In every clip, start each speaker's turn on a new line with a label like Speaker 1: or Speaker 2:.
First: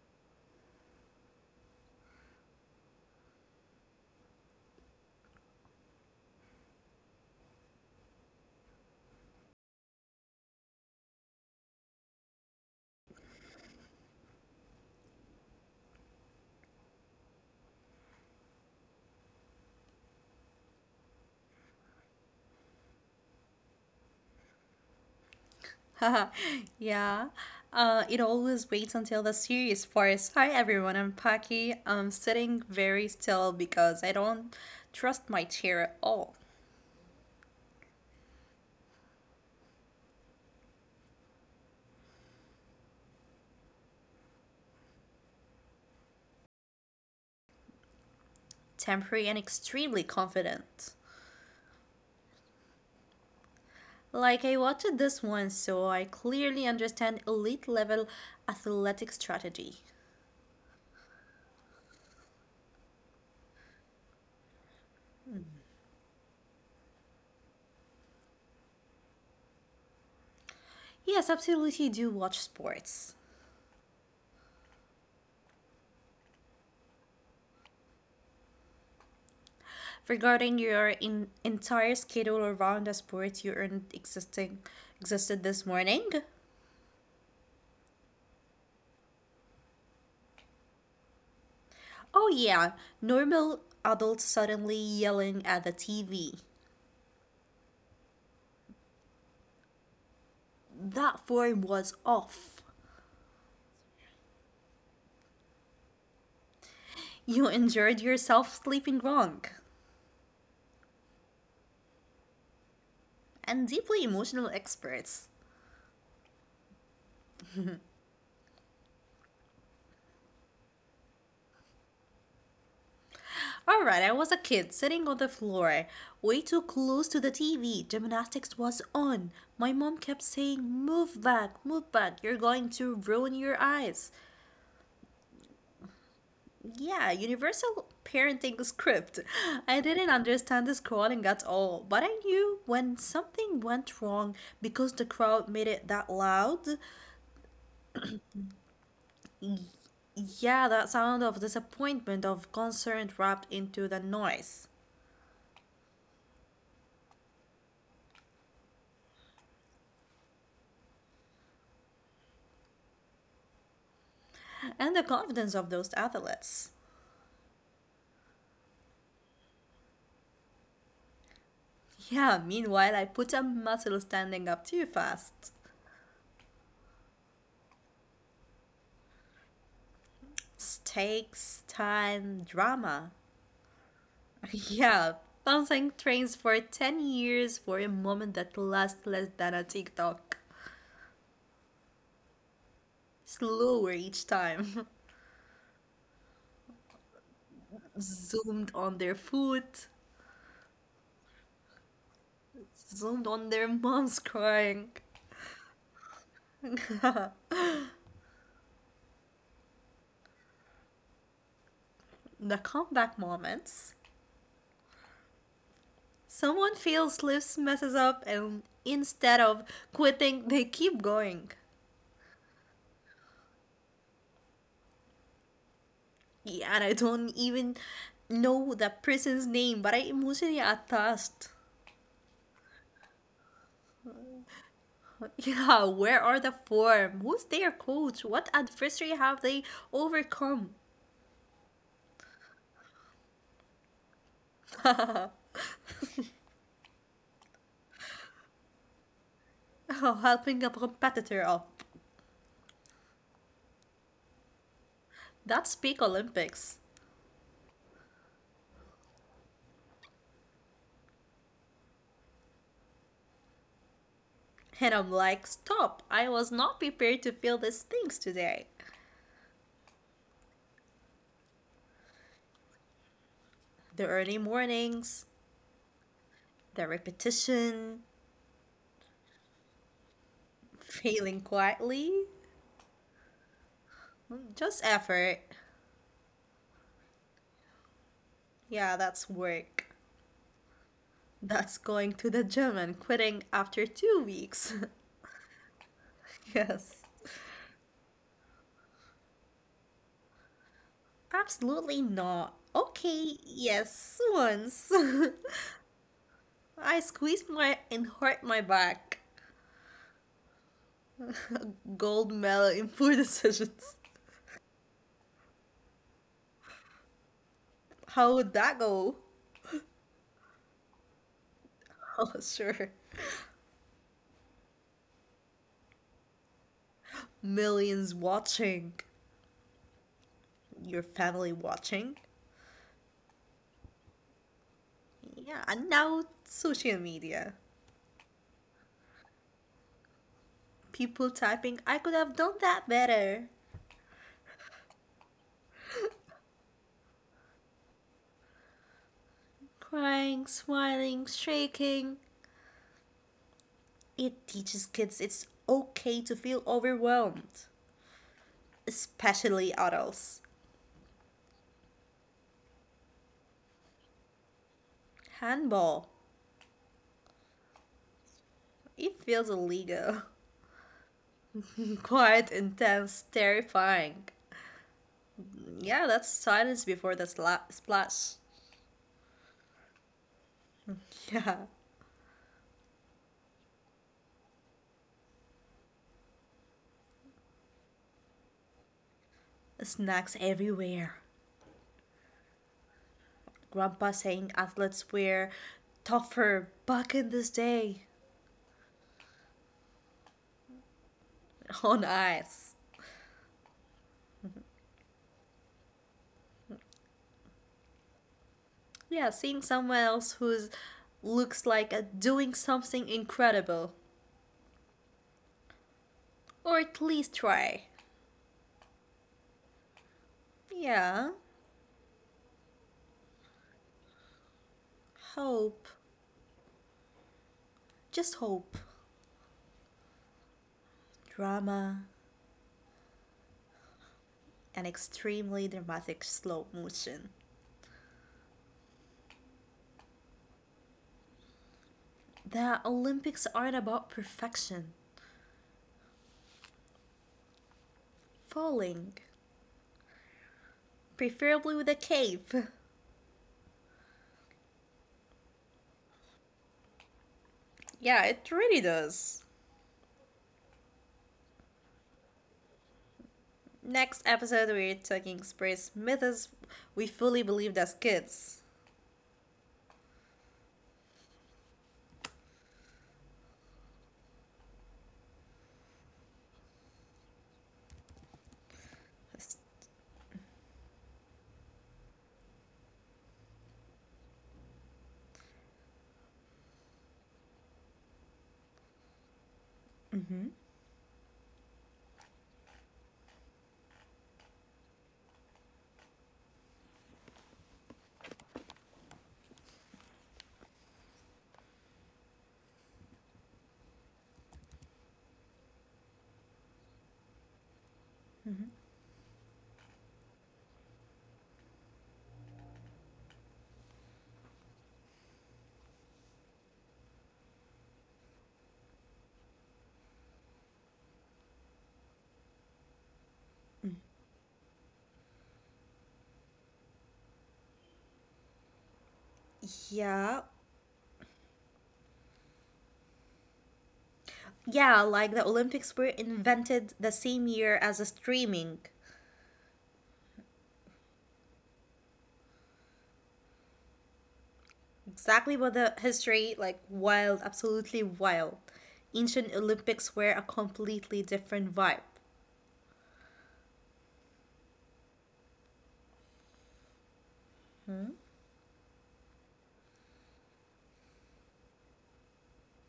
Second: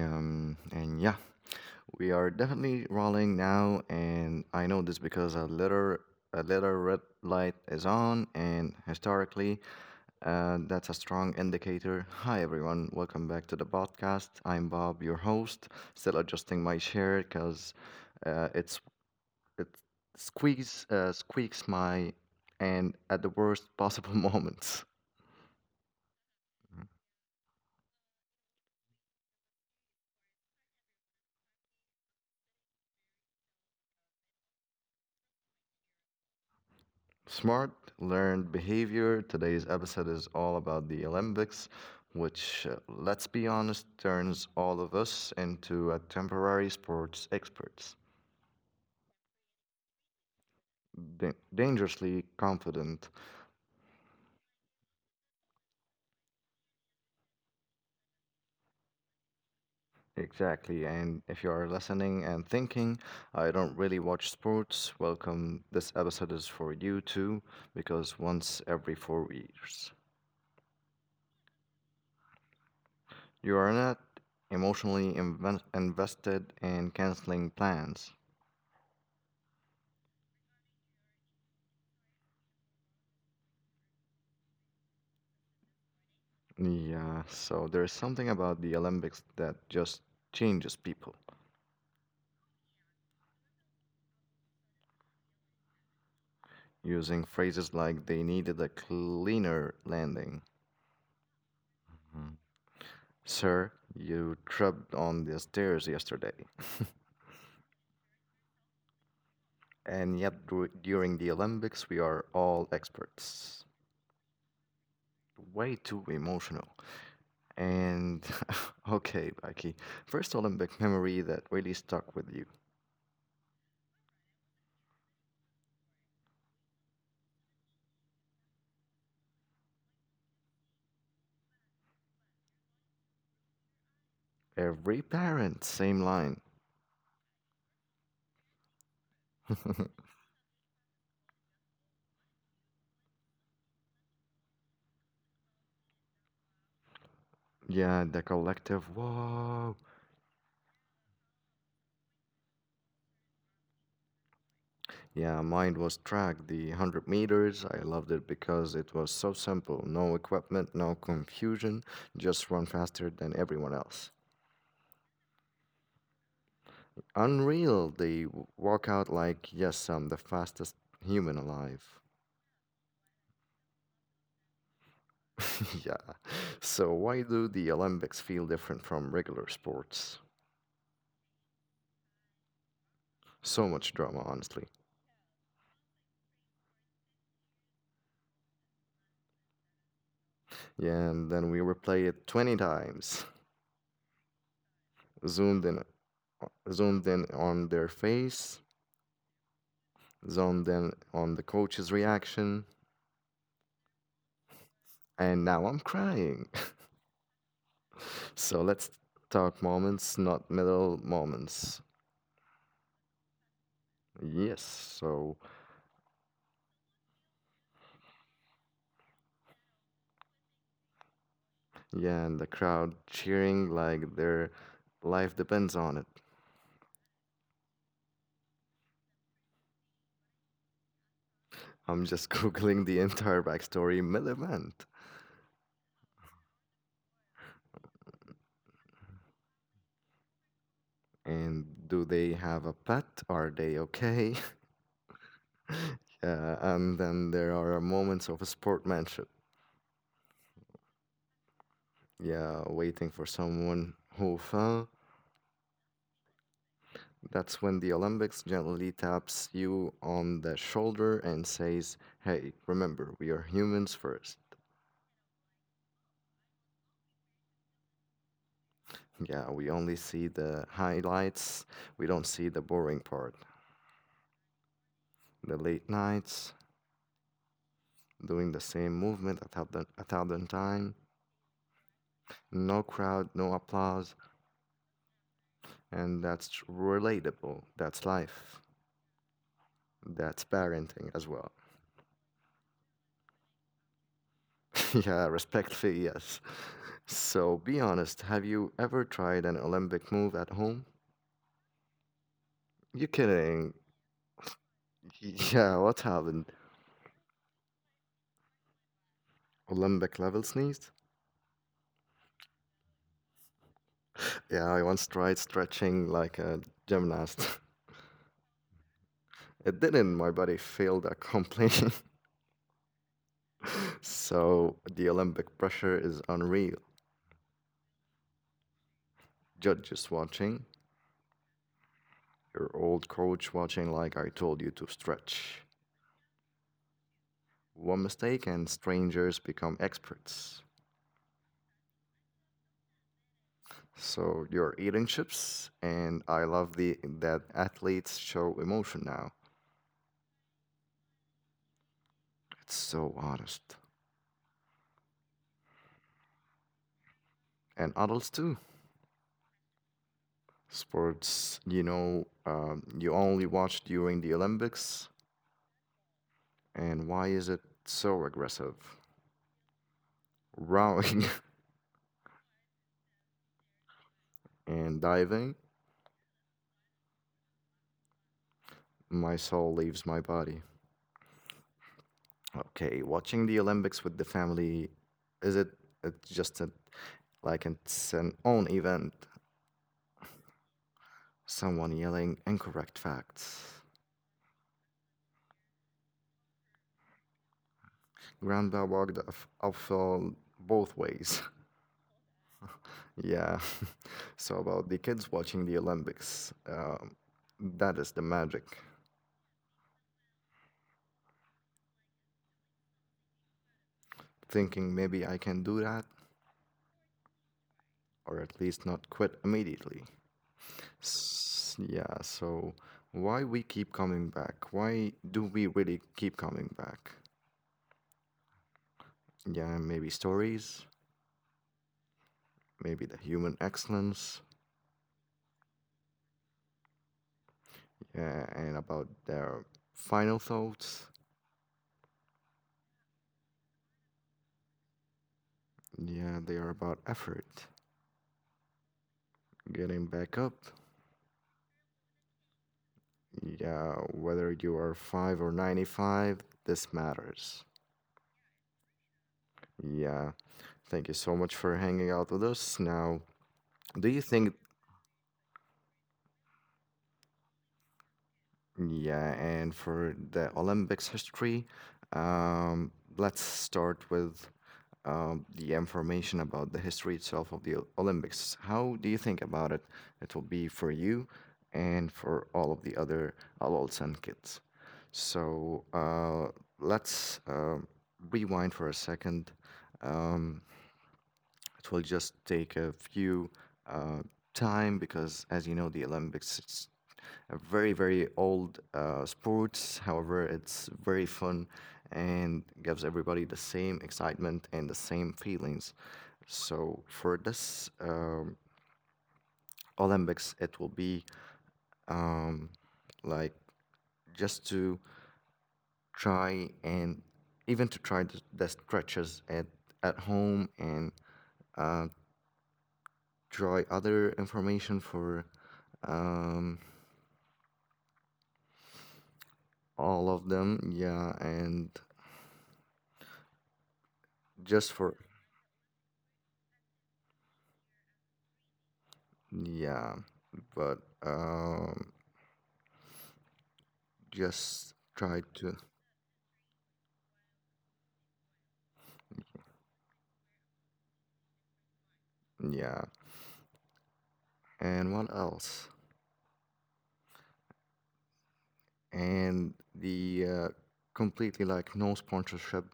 Speaker 1: And yeah, we are definitely rolling now, and I know this because a letter red light is on, and historically, that's a strong indicator. Hi everyone, welcome back to the podcast. I'm Bob, your host. Still adjusting my chair because uh, it's it squeaks squeaks my and at the worst possible moment.
Speaker 2: Yeah, it always waits until the series starts. Hi everyone, I'm Paki. I'm sitting very still because I don't trust my chair at all.
Speaker 1: Smart learned behavior. Today's episode is all about the Olympics, which, let's be honest, turns all of us into a temporary sports experts.
Speaker 2: Temporary and extremely confident.
Speaker 1: Dangerously confident.
Speaker 2: Like I watched this one, so I clearly understand elite level athletic strategy.
Speaker 1: Exactly. And if you are listening and thinking, I don't really watch sports, welcome. This episode is for you too, because once every 4 years,
Speaker 2: Yes, absolutely do watch sports.
Speaker 1: you are not emotionally invested in canceling plans.
Speaker 2: Regarding your entire schedule around the sports you earned existing existed this morning.
Speaker 1: Yeah, so there's something about the Olympics that just changes people.
Speaker 2: Oh, yeah, normal adults suddenly yelling at the TV.
Speaker 1: Using phrases like they needed a cleaner landing.
Speaker 2: That form was
Speaker 1: Mhm.
Speaker 2: off.
Speaker 1: Sir, you tripped on the stairs yesterday.
Speaker 2: You enjoyed yourself sleeping wrong.
Speaker 1: And yet, during the Olympics, we are all experts.
Speaker 2: And deeply emotional experts.
Speaker 1: Way too emotional. And okay, Becky, first Olympic memory that really stuck with you.
Speaker 2: Alright, I was a kid sitting on the floor, way too close to the TV. Gymnastics was on. My mom kept saying, "Move back, move back, you're going to ruin your eyes."
Speaker 1: Every parent, same line.
Speaker 2: Yeah, universal parenting script. I didn't understand the scrolling at all, but I knew when something went wrong because the crowd made it that loud.
Speaker 1: Yeah, the collective, whoa.
Speaker 2: Yeah, that sound of disappointment, of concern wrapped into the noise,
Speaker 1: Yeah, mine was track, the 100 meters. I loved it because it was so simple. No equipment, no confusion, just run faster than everyone else.
Speaker 2: and the confidence of those athletes.
Speaker 1: Unreal, they walk out like, yes, I'm the fastest human alive.
Speaker 2: Yeah, meanwhile, I put a muscle standing up too fast.
Speaker 1: Yeah. So, why do the Olympics feel different from regular sports?
Speaker 2: Stakes, time, drama.
Speaker 1: So much drama, honestly.
Speaker 2: Yeah, bouncing trains for 10 years for a moment that lasts less than a TikTok.
Speaker 1: Yeah, and then we replay it 20 times,
Speaker 2: Slower each time.
Speaker 1: zoomed in, zoomed in on their face,
Speaker 2: Zoomed on their food,
Speaker 1: zoomed in on the coach's reaction.
Speaker 2: zoomed on their moms crying.
Speaker 1: And now I'm crying. So let's talk moments, not middle moments.
Speaker 2: The comeback moments.
Speaker 1: Yes. So,
Speaker 2: Someone fails, slips, messes up, and instead of quitting, they keep going.
Speaker 1: yeah, and the crowd cheering like their life depends on it.
Speaker 2: Yeah, and I don't even know the person's name, but I emotionally attached.
Speaker 1: I'm just Googling the entire backstory mid event.
Speaker 2: Yeah, where are the form? Who's their coach? What adversary have they overcome?
Speaker 1: And do they have a pet? Are they okay? And then there are moments of sportmanship.
Speaker 2: Oh, helping a competitor up.
Speaker 1: Yeah, waiting for someone who fell.
Speaker 2: That's peak Olympics.
Speaker 1: That's when the Olympics gently taps you on the shoulder and says, Hey, remember, we are humans first.
Speaker 2: And I'm like, stop, I was not prepared to feel these things today.
Speaker 1: Yeah, we only see the highlights, we don't see the boring part.
Speaker 2: The early mornings,
Speaker 1: The late nights,
Speaker 2: the repetition,
Speaker 1: doing the same movement a thousand times,
Speaker 2: failing quietly,
Speaker 1: no crowd, no applause,
Speaker 2: just effort.
Speaker 1: and that's relatable. That's life.
Speaker 2: Yeah, that's work.
Speaker 1: That's parenting as well.
Speaker 2: That's going to the gym and quitting after 2 weeks.
Speaker 1: Yeah, respectfully, yes.
Speaker 2: Yes.
Speaker 1: So be honest, have you ever tried an Olympic move at home?
Speaker 2: Absolutely not.
Speaker 1: You're
Speaker 2: Okay,
Speaker 1: kidding.
Speaker 2: yes, once.
Speaker 1: Yeah, what happened?
Speaker 2: I squeezed my and hurt my back.
Speaker 1: Olympic level sneeze?
Speaker 2: Gold medal in four decisions.
Speaker 1: Yeah, I once tried stretching like a gymnast.
Speaker 2: How would that go?
Speaker 1: It didn't, my body failed at completely.
Speaker 2: Oh, sure.
Speaker 1: So the Olympic pressure is unreal.
Speaker 2: Millions watching.
Speaker 1: Judges watching,
Speaker 2: Your family watching.
Speaker 1: your old coach watching like I told you to stretch.
Speaker 2: Yeah, and now social media.
Speaker 1: One mistake and strangers become experts.
Speaker 2: People typing, I could have done that better.
Speaker 1: So you're eating chips and I love the that athletes show emotion now.
Speaker 2: Crying, smiling, shaking.
Speaker 1: It's so honest.
Speaker 2: It teaches kids it's okay to feel overwhelmed,
Speaker 1: And adults too.
Speaker 2: especially adults.
Speaker 1: Sports, you only watch during the Olympics,
Speaker 2: Handball.
Speaker 1: and why is it so aggressive?
Speaker 2: It feels illegal.
Speaker 1: Rowing
Speaker 2: Quite intense, terrifying.
Speaker 1: and diving,
Speaker 2: Yeah, that's silence before the splash.
Speaker 1: my soul leaves my body.
Speaker 2: Yeah.
Speaker 1: Okay, watching the Olympics with the family, is it it's just a, like it's an own event?
Speaker 2: Snacks everywhere.
Speaker 1: Someone yelling incorrect facts.
Speaker 2: Grandpa saying athletes wear tougher back in this day
Speaker 1: Grandpa walked off both ways.
Speaker 2: on ice.
Speaker 1: Yeah. So about the kids watching the Olympics, that is the magic.
Speaker 2: Yeah, seeing someone else who's looks like doing something incredible.
Speaker 1: Thinking maybe I can do that
Speaker 2: Or at least try.
Speaker 1: or at least not quit immediately.
Speaker 2: Yeah.
Speaker 1: Yeah, so why we keep coming back? Why do we
Speaker 2: Hope.
Speaker 1: really keep coming back?
Speaker 2: Just hope.
Speaker 1: Yeah, maybe stories,
Speaker 2: Drama.
Speaker 1: maybe the human excellence,
Speaker 2: An extremely dramatic slow motion.
Speaker 1: yeah, and about their final thoughts.
Speaker 2: The Olympics aren't about perfection,
Speaker 1: Yeah, they are about effort,
Speaker 2: falling,
Speaker 1: getting back up.
Speaker 2: preferably with a cape.
Speaker 1: Yeah, whether you are 5 or 95, this matters.
Speaker 2: Yeah, it really does.
Speaker 1: Yeah. Thank you so much for hanging out with us. Now, do you
Speaker 2: Next
Speaker 1: think
Speaker 2: episode, we're talking space myths we fully believed as kids.
Speaker 1: yeah, and for the Olympics history, um, let's start with the information about the history itself of the Olympics. How do you think about it? It will be for you and for all of the other adults and kids. So let's rewind for a second.
Speaker 2: Mm-hmm.
Speaker 1: Um, it will just take a few uh, time because, as you know, the Olympics a very very old sports. However, it's very fun and gives everybody the same excitement and the same feelings. So for this
Speaker 2: Mm-hmm.
Speaker 1: Olympics, it will be um, like just to try and even to try the stretches at home and uh, try other information for um, all
Speaker 2: Yeah.
Speaker 1: of them. Yeah, and just
Speaker 2: Yeah,
Speaker 1: for
Speaker 2: like the Olympics were invented the same year as the streaming.
Speaker 1: yeah, but um, just try
Speaker 2: Exactly,
Speaker 1: to
Speaker 2: but the history, like wild, absolutely wild. Ancient Olympics were a completely different vibe.
Speaker 1: yeah. And what else? And the completely like no sponsorship,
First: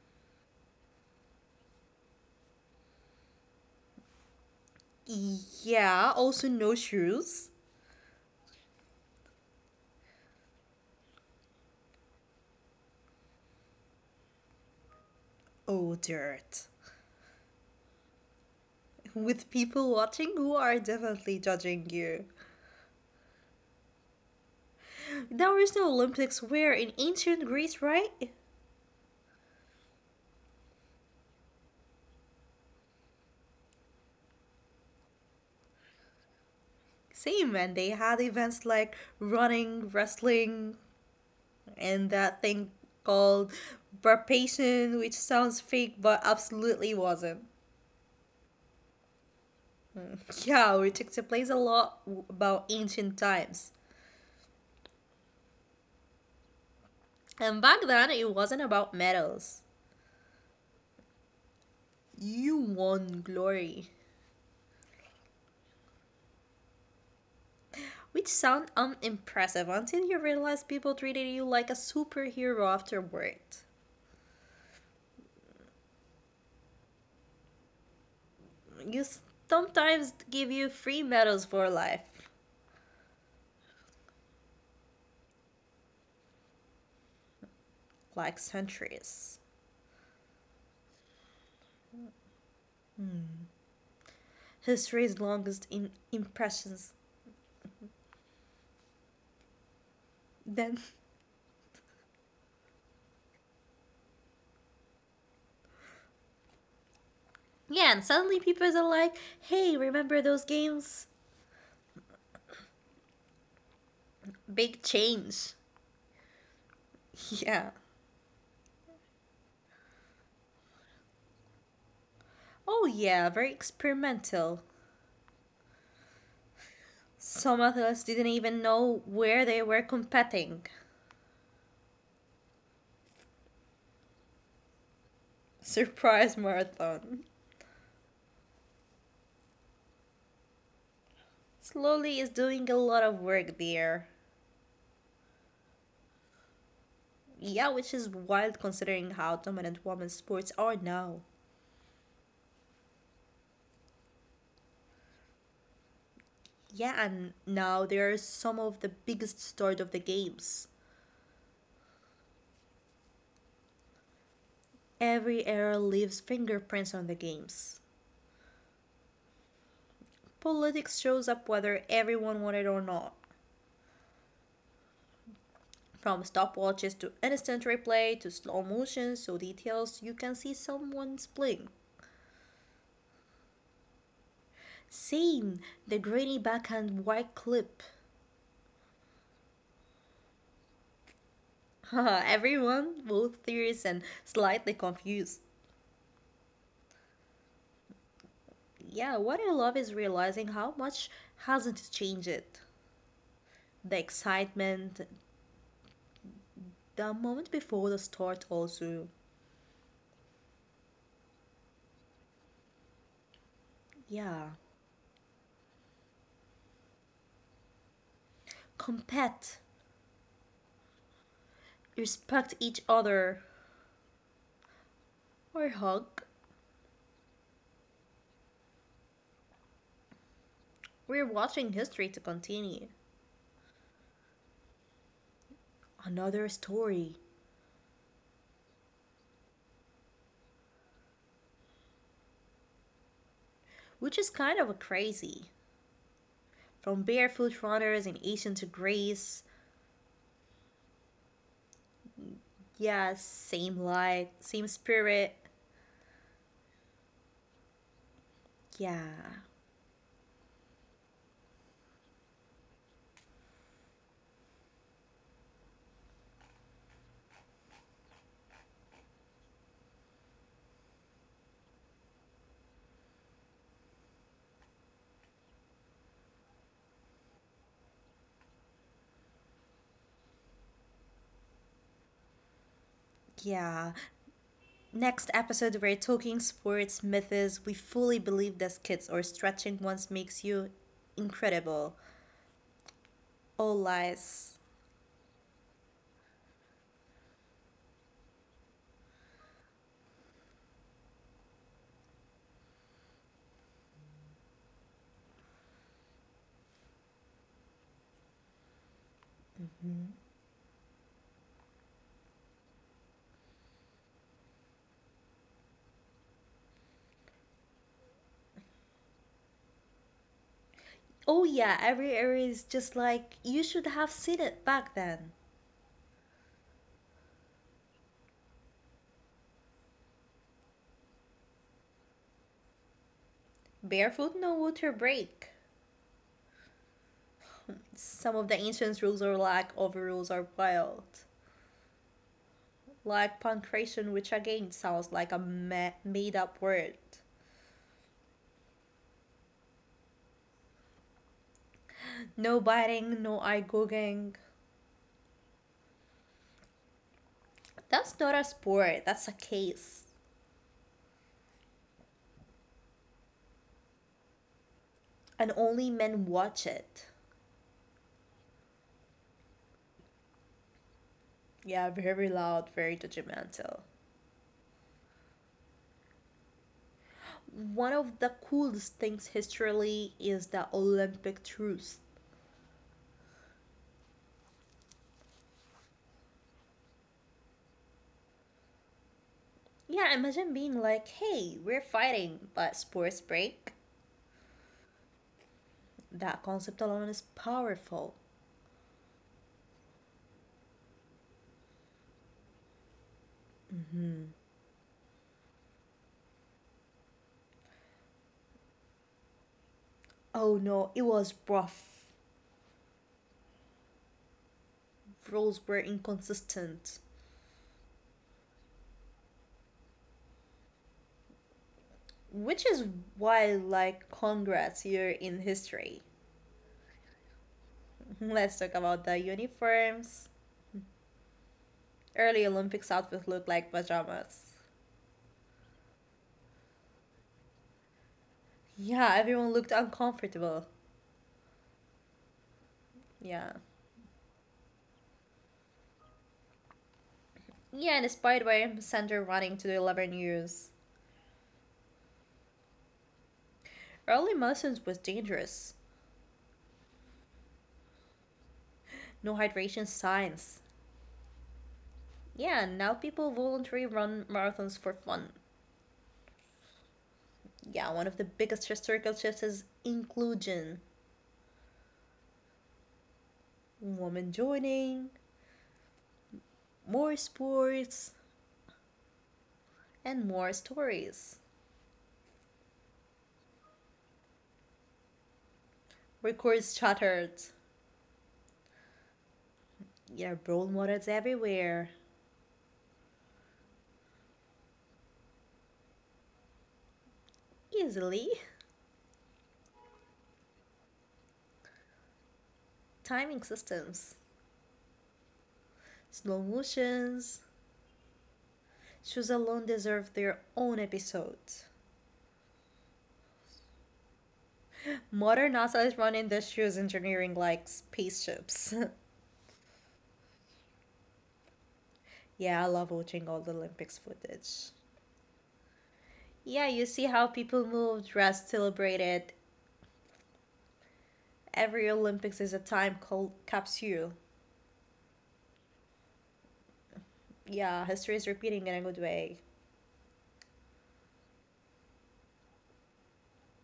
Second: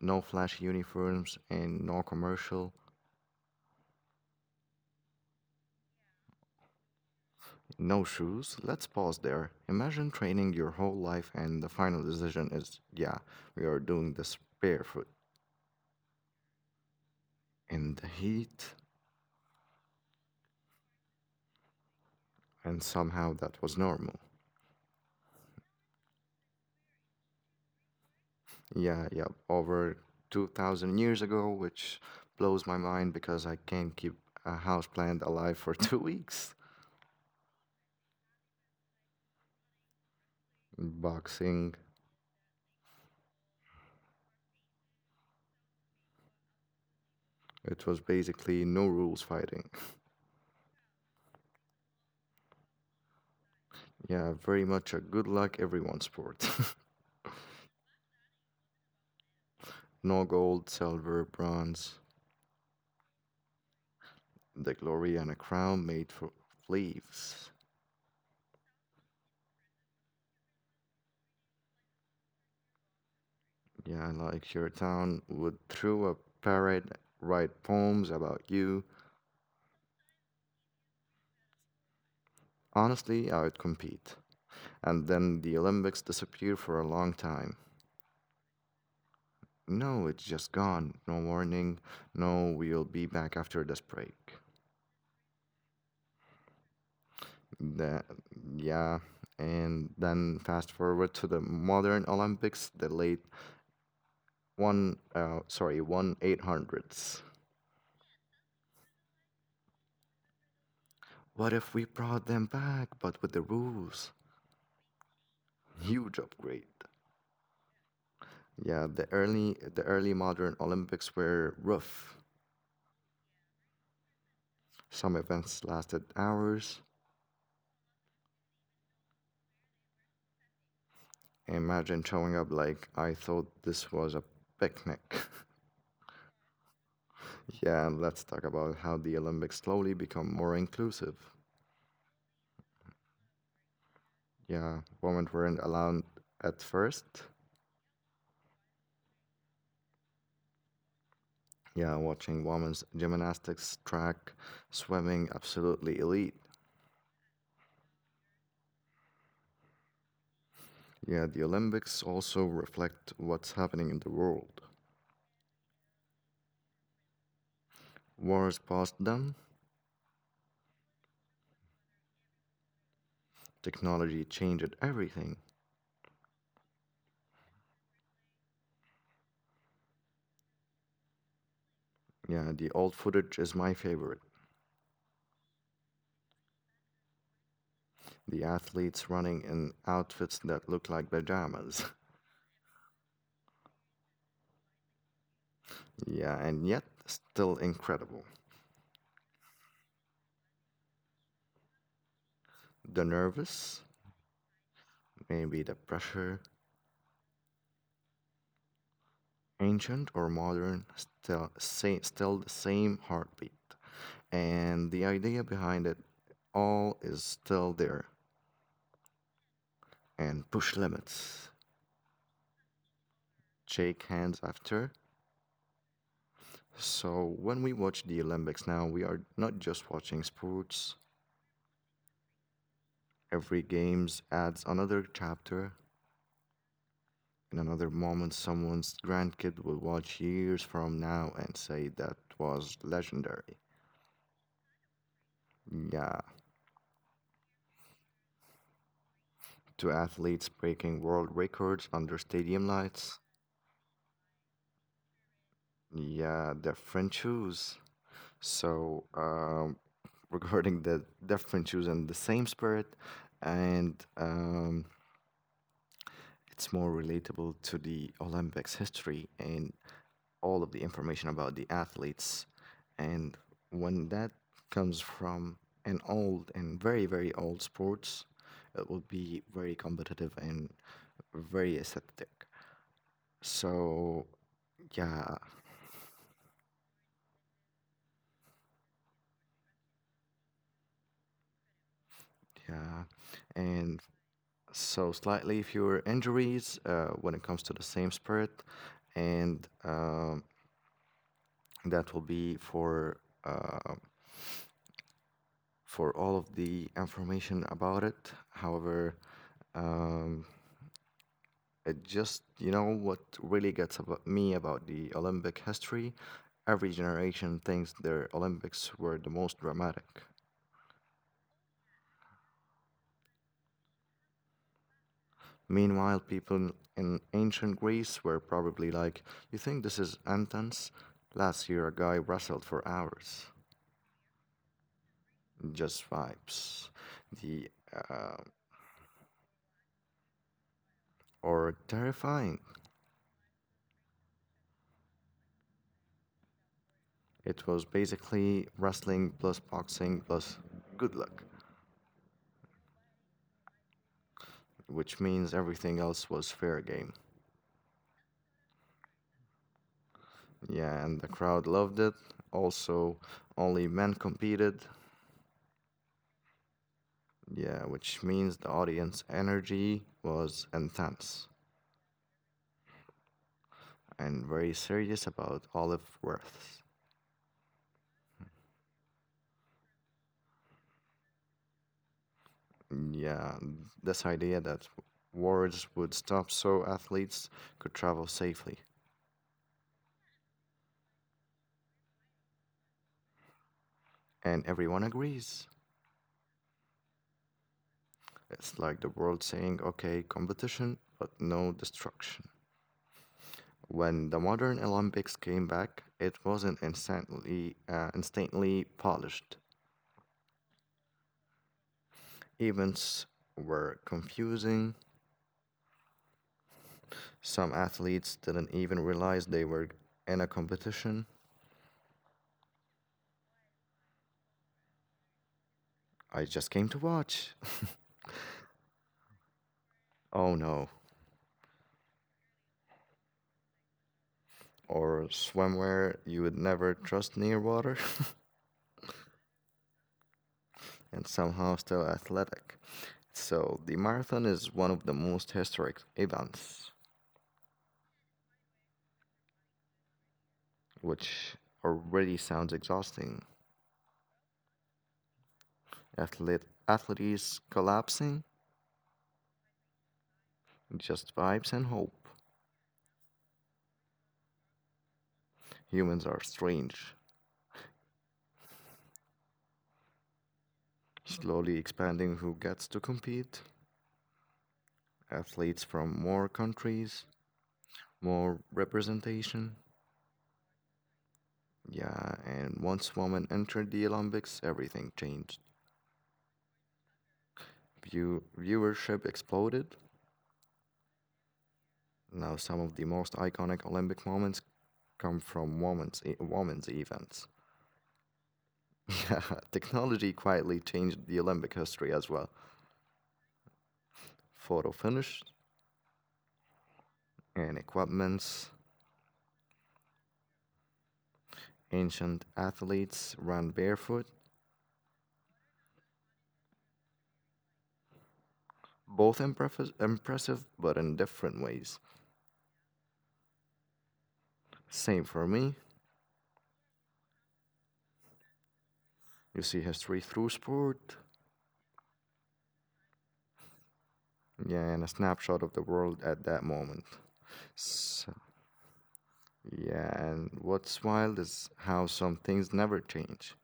Speaker 1: no flashy uniforms, and no commercial,
Speaker 2: Yeah, also no shoes.
Speaker 1: no shoes. Let's pause there. Imagine training your whole life, and the final decision is yeah, we are doing this barefoot
Speaker 2: Oh, dirt.
Speaker 1: in the heat,
Speaker 2: With people watching who are definitely judging you.
Speaker 1: and somehow that was normal.
Speaker 2: There was no Olympics where in ancient Greece, right?
Speaker 1: Yeah, yeah, over 2,000 years ago, which blows my mind because I can't keep a houseplant alive for 2 weeks.
Speaker 2: Same, and they had events like running, wrestling,
Speaker 1: Boxing,
Speaker 2: and that thing called burpation, which sounds fake but absolutely wasn't.
Speaker 1: it was basically no rules fighting.
Speaker 2: Yeah, which explains a lot about ancient times.
Speaker 1: Yeah, very much a good luck everyone sport.
Speaker 2: And back then, it wasn't about medals.
Speaker 1: No gold, silver, bronze,
Speaker 2: You won glory.
Speaker 1: the glory and a crown made for leaves.
Speaker 2: Which sound unimpressive until you realize people treated you like a superhero afterward.
Speaker 1: Yeah, like your town would throw a parade, write poems about you.
Speaker 2: You sometimes give you free medals for life,
Speaker 1: Honestly, I would compete and then the Olympics disappear for a long time.
Speaker 2: like centuries.
Speaker 1: No, it's just gone. No warning. No, we'll be back after this break.
Speaker 2: History's longest in impressions.
Speaker 1: That, yeah. And then fast
Speaker 2: Then,
Speaker 1: forward to the modern Olympics, the late 1800s.
Speaker 2: yeah, and suddenly people are like, hey, remember those games?
Speaker 1: What if we brought them back, but with the rules?
Speaker 2: Big change.
Speaker 1: Huge upgrade.
Speaker 2: Yeah.
Speaker 1: Yeah, the early modern Olympics were rough.
Speaker 2: Oh, yeah, very experimental.
Speaker 1: Some events lasted hours.
Speaker 2: Some athletes didn't even know where they were competing.
Speaker 1: Imagine showing up like I thought this was a picnic.
Speaker 2: Surprise marathon.
Speaker 1: Yeah, and let's talk about how the Olympics slowly become more inclusive.
Speaker 2: Slowly is doing a lot of work there.
Speaker 1: Yeah, women weren't allowed at first.
Speaker 2: Yeah, which is wild considering how dominant women's sports are now.
Speaker 1: Yeah, watching women's gymnastics, track, swimming, absolutely elite.
Speaker 2: Yeah, and now they are some of the biggest stars of the games.
Speaker 1: Yeah, the Olympics also reflect what's happening in the world.
Speaker 2: Every era leaves fingerprints on the games.
Speaker 1: Wars passed them,
Speaker 2: Politics shows up whether everyone wanted or not.
Speaker 1: technology changed everything.
Speaker 2: From stopwatches to instant replay to slow motion, so details you can see someone's playing.
Speaker 1: Yeah, the old footage is my favorite.
Speaker 2: Same, the grainy backhand white clip.
Speaker 1: The athletes running in outfits that look like pajamas.
Speaker 2: Everyone, both serious and slightly confused.
Speaker 1: Yeah, and yet still incredible.
Speaker 2: Yeah, what I love is realizing how much hasn't changed.
Speaker 1: The nervous,
Speaker 2: The excitement,
Speaker 1: maybe the pressure,
Speaker 2: the moment before the start, also.
Speaker 1: ancient or modern, still, say, still the same heartbeat.
Speaker 2: Yeah.
Speaker 1: And the idea behind it all is still there.
Speaker 2: Compete,
Speaker 1: And push limits,
Speaker 2: respect each other,
Speaker 1: shake hands after.
Speaker 2: or hug.
Speaker 1: So when we watch the Olympics now, we are not just watching sports.
Speaker 2: We're watching history to continue.
Speaker 1: Every games adds another chapter.
Speaker 2: Another story,
Speaker 1: In another moment, someone's grandkid will watch years from now and say that was legendary.
Speaker 2: which is kind of crazy.
Speaker 1: Yeah,
Speaker 2: From barefoot runners in Ancient to Greece.
Speaker 1: to athletes breaking world records under stadium
Speaker 2: Yeah,
Speaker 1: lights.
Speaker 2: same light, same spirit.
Speaker 1: Yeah, different shoes. So,
Speaker 2: Yeah,
Speaker 1: regarding the different shoes and the same spirit, and it's more relatable to the Olympics history and all of the information about the athletes. And when that comes from an old and very, very old sports, it will be very competitive and very aesthetic.
Speaker 2: yeah.
Speaker 1: So,
Speaker 2: Next
Speaker 1: yeah,
Speaker 2: episode, we're talking sports myths we fully believed as kids, or stretching once makes you incredible.
Speaker 1: yeah,
Speaker 2: All
Speaker 1: and
Speaker 2: lies.
Speaker 1: so slightly fewer injuries when it comes to the same sport, and that will be uh, for all of the information about it. However, um, it just you know what really gets about me about the Olympic history. Every generation thinks their Olympics were the most dramatic.
Speaker 2: Oh, yeah, every area is just like you should have seen it back then.
Speaker 1: Meanwhile, people in ancient Greece were probably like, you think this is Anton's? Last year, a guy wrestled for hours.
Speaker 2: Barefoot, no water break.
Speaker 1: Just vibes. The, uh,
Speaker 2: Some of the ancient rules are like overrules are wild.
Speaker 1: or terrifying.
Speaker 2: Like pancreation, which again sounds like a made up word.
Speaker 1: It was basically wrestling plus boxing plus good luck,
Speaker 2: No biting, no eye gouging.
Speaker 1: which means everything else was fair game.
Speaker 2: That's not a sport, that's a case.
Speaker 1: Yeah, and the crowd loved it. Also, only men competed.
Speaker 2: And only men watch it.
Speaker 1: Yeah, which means the audience energy was intense,
Speaker 2: Yeah, very loud, very judgmental.
Speaker 1: and very serious about olive worths.
Speaker 2: One of the coolest things historically is the Olympic truce.
Speaker 1: Yeah, this idea that wars would stop so athletes could travel safely.
Speaker 2: Yeah, imagine being like, hey, we're fighting, but sports break.
Speaker 1: And everyone agrees.
Speaker 2: That concept alone is powerful.
Speaker 1: It's like the world saying, okay, competition, but no destruction. When the modern Olympics came back, it wasn't instantly polished.
Speaker 2: Oh no, it was rough.
Speaker 1: Events were confusing.
Speaker 2: Rules were inconsistent.
Speaker 1: Some athletes didn't even realize they were in a competition.
Speaker 2: Which is why, like, congrats, you're in history.
Speaker 1: I just came to watch.
Speaker 2: Let's talk about the uniforms.
Speaker 1: Oh no,
Speaker 2: Early Olympics outfits looked like pajamas.
Speaker 1: or swimwear you would never trust near water,
Speaker 2: Yeah, everyone looked uncomfortable.
Speaker 1: and somehow still athletic.
Speaker 2: Yeah.
Speaker 1: So the marathon is one of the most historic events,
Speaker 2: Yeah, and inspired by Sander running to the 11 years.
Speaker 1: which already sounds exhausting.
Speaker 2: Early marathons was dangerous.
Speaker 1: Athletes collapsing,
Speaker 2: No hydration signs.
Speaker 1: just vibes and hope.
Speaker 2: Yeah, and now people voluntarily run marathons for fun.
Speaker 1: Humans are strange,
Speaker 2: Yeah, one of the biggest historical shifts is inclusion.
Speaker 1: slowly expanding who gets to compete.
Speaker 2: Women joining,
Speaker 1: Athletes from more
Speaker 2: more
Speaker 1: countries,
Speaker 2: sports,
Speaker 1: more representation.
Speaker 2: and more stories.
Speaker 1: Yeah, and once women entered the Olympics, everything changed.
Speaker 2: Records shattered.
Speaker 1: Viewership exploded.
Speaker 2: Yeah, role models everywhere.
Speaker 1: Now, some of the most iconic Olympic moments come from women's events.
Speaker 2: Easily.
Speaker 1: Technology quietly changed the Olympic history as well.
Speaker 2: Timing systems.
Speaker 1: Photo finish
Speaker 2: Slow motions.
Speaker 1: and equipments,
Speaker 2: Shoes alone deserve their own episode.
Speaker 1: ancient athletes ran barefoot,
Speaker 2: Modern NASA is run industrials engineering like spaceships.
Speaker 1: both impressive but in different ways.
Speaker 2: Yeah, I love watching all the Olympics footage.
Speaker 1: Same for me.
Speaker 2: Yeah, you see how people move, dress, celebrated.
Speaker 1: You see history through sport.
Speaker 2: Every Olympics is a time called capsule.
Speaker 1: Yeah, and a snapshot of the world at that moment.
Speaker 2: Yeah, history is repeating in a good way.
Speaker 1: Yeah, and what's wild is how some things never change.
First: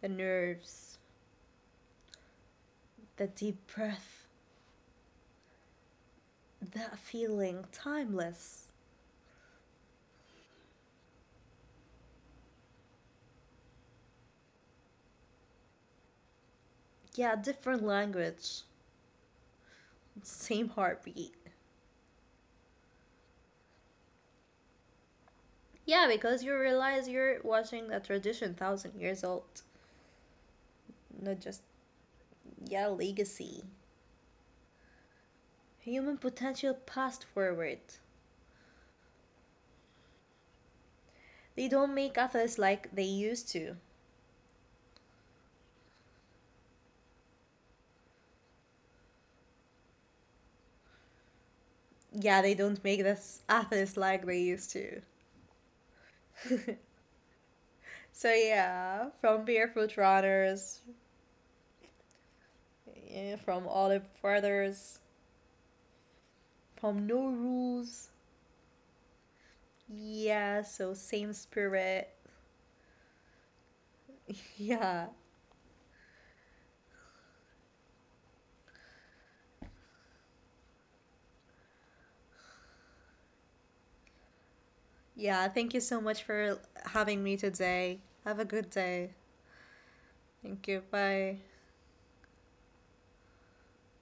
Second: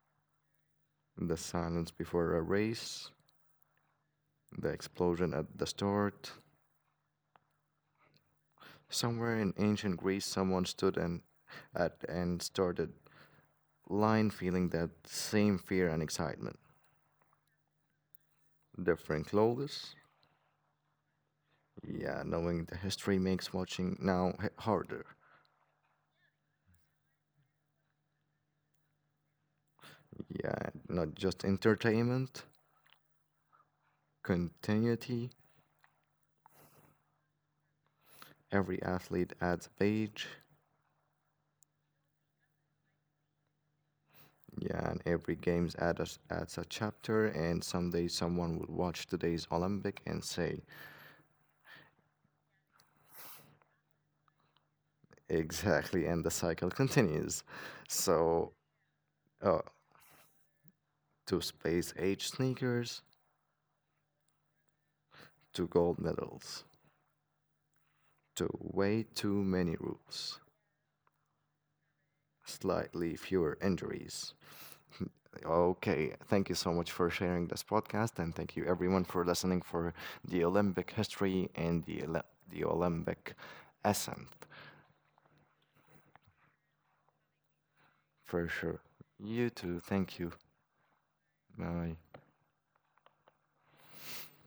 Speaker 2: The nerves,
Speaker 1: The silence before a race,
Speaker 2: the deep breath,
Speaker 1: the explosion at the start.
Speaker 2: that feeling, timeless.
Speaker 1: Somewhere in ancient Greece, someone stood and at and started line feeling that same fear and excitement.
Speaker 2: Yeah, different language,
Speaker 1: Different clothes.
Speaker 2: same heartbeat.
Speaker 1: Yeah, knowing the history makes watching now harder.
Speaker 2: Yeah, because you realize you're watching a tradition 1,000 years old,
Speaker 1: Yeah, not
Speaker 2: not
Speaker 1: just
Speaker 2: just,
Speaker 1: entertainment,
Speaker 2: yeah, legacy.
Speaker 1: continuity.
Speaker 2: Human potential passed forward.
Speaker 1: Every athlete adds a page,
Speaker 2: They don't make others like they used to.
Speaker 1: yeah, and every games adds a chapter, and someday someone will watch today's Olympic and say,
Speaker 2: Yeah, they don't make this others like they used to.
Speaker 1: exactly, and the cycle continues.
Speaker 2: So
Speaker 1: So,
Speaker 2: yeah, from
Speaker 1: uh,
Speaker 2: barefoot runners,
Speaker 1: to space age sneakers,
Speaker 2: yeah, from olive brothers,
Speaker 1: to gold medals,
Speaker 2: from no rules.
Speaker 1: to way too many rules,
Speaker 2: Yeah, so same spirit.
Speaker 1: slightly fewer injuries.
Speaker 2: Yeah.
Speaker 1: Okay, thank you so much for sharing this podcast, and thank you everyone for listening for the Olympic history and the Olympic ascent
Speaker 2: Yeah, thank you so much for having me today. Have a
Speaker 1: for
Speaker 2: good
Speaker 1: sure.
Speaker 2: day.
Speaker 1: You too. Thank you.
Speaker 2: Thank you. Bye.
Speaker 1: Rồi,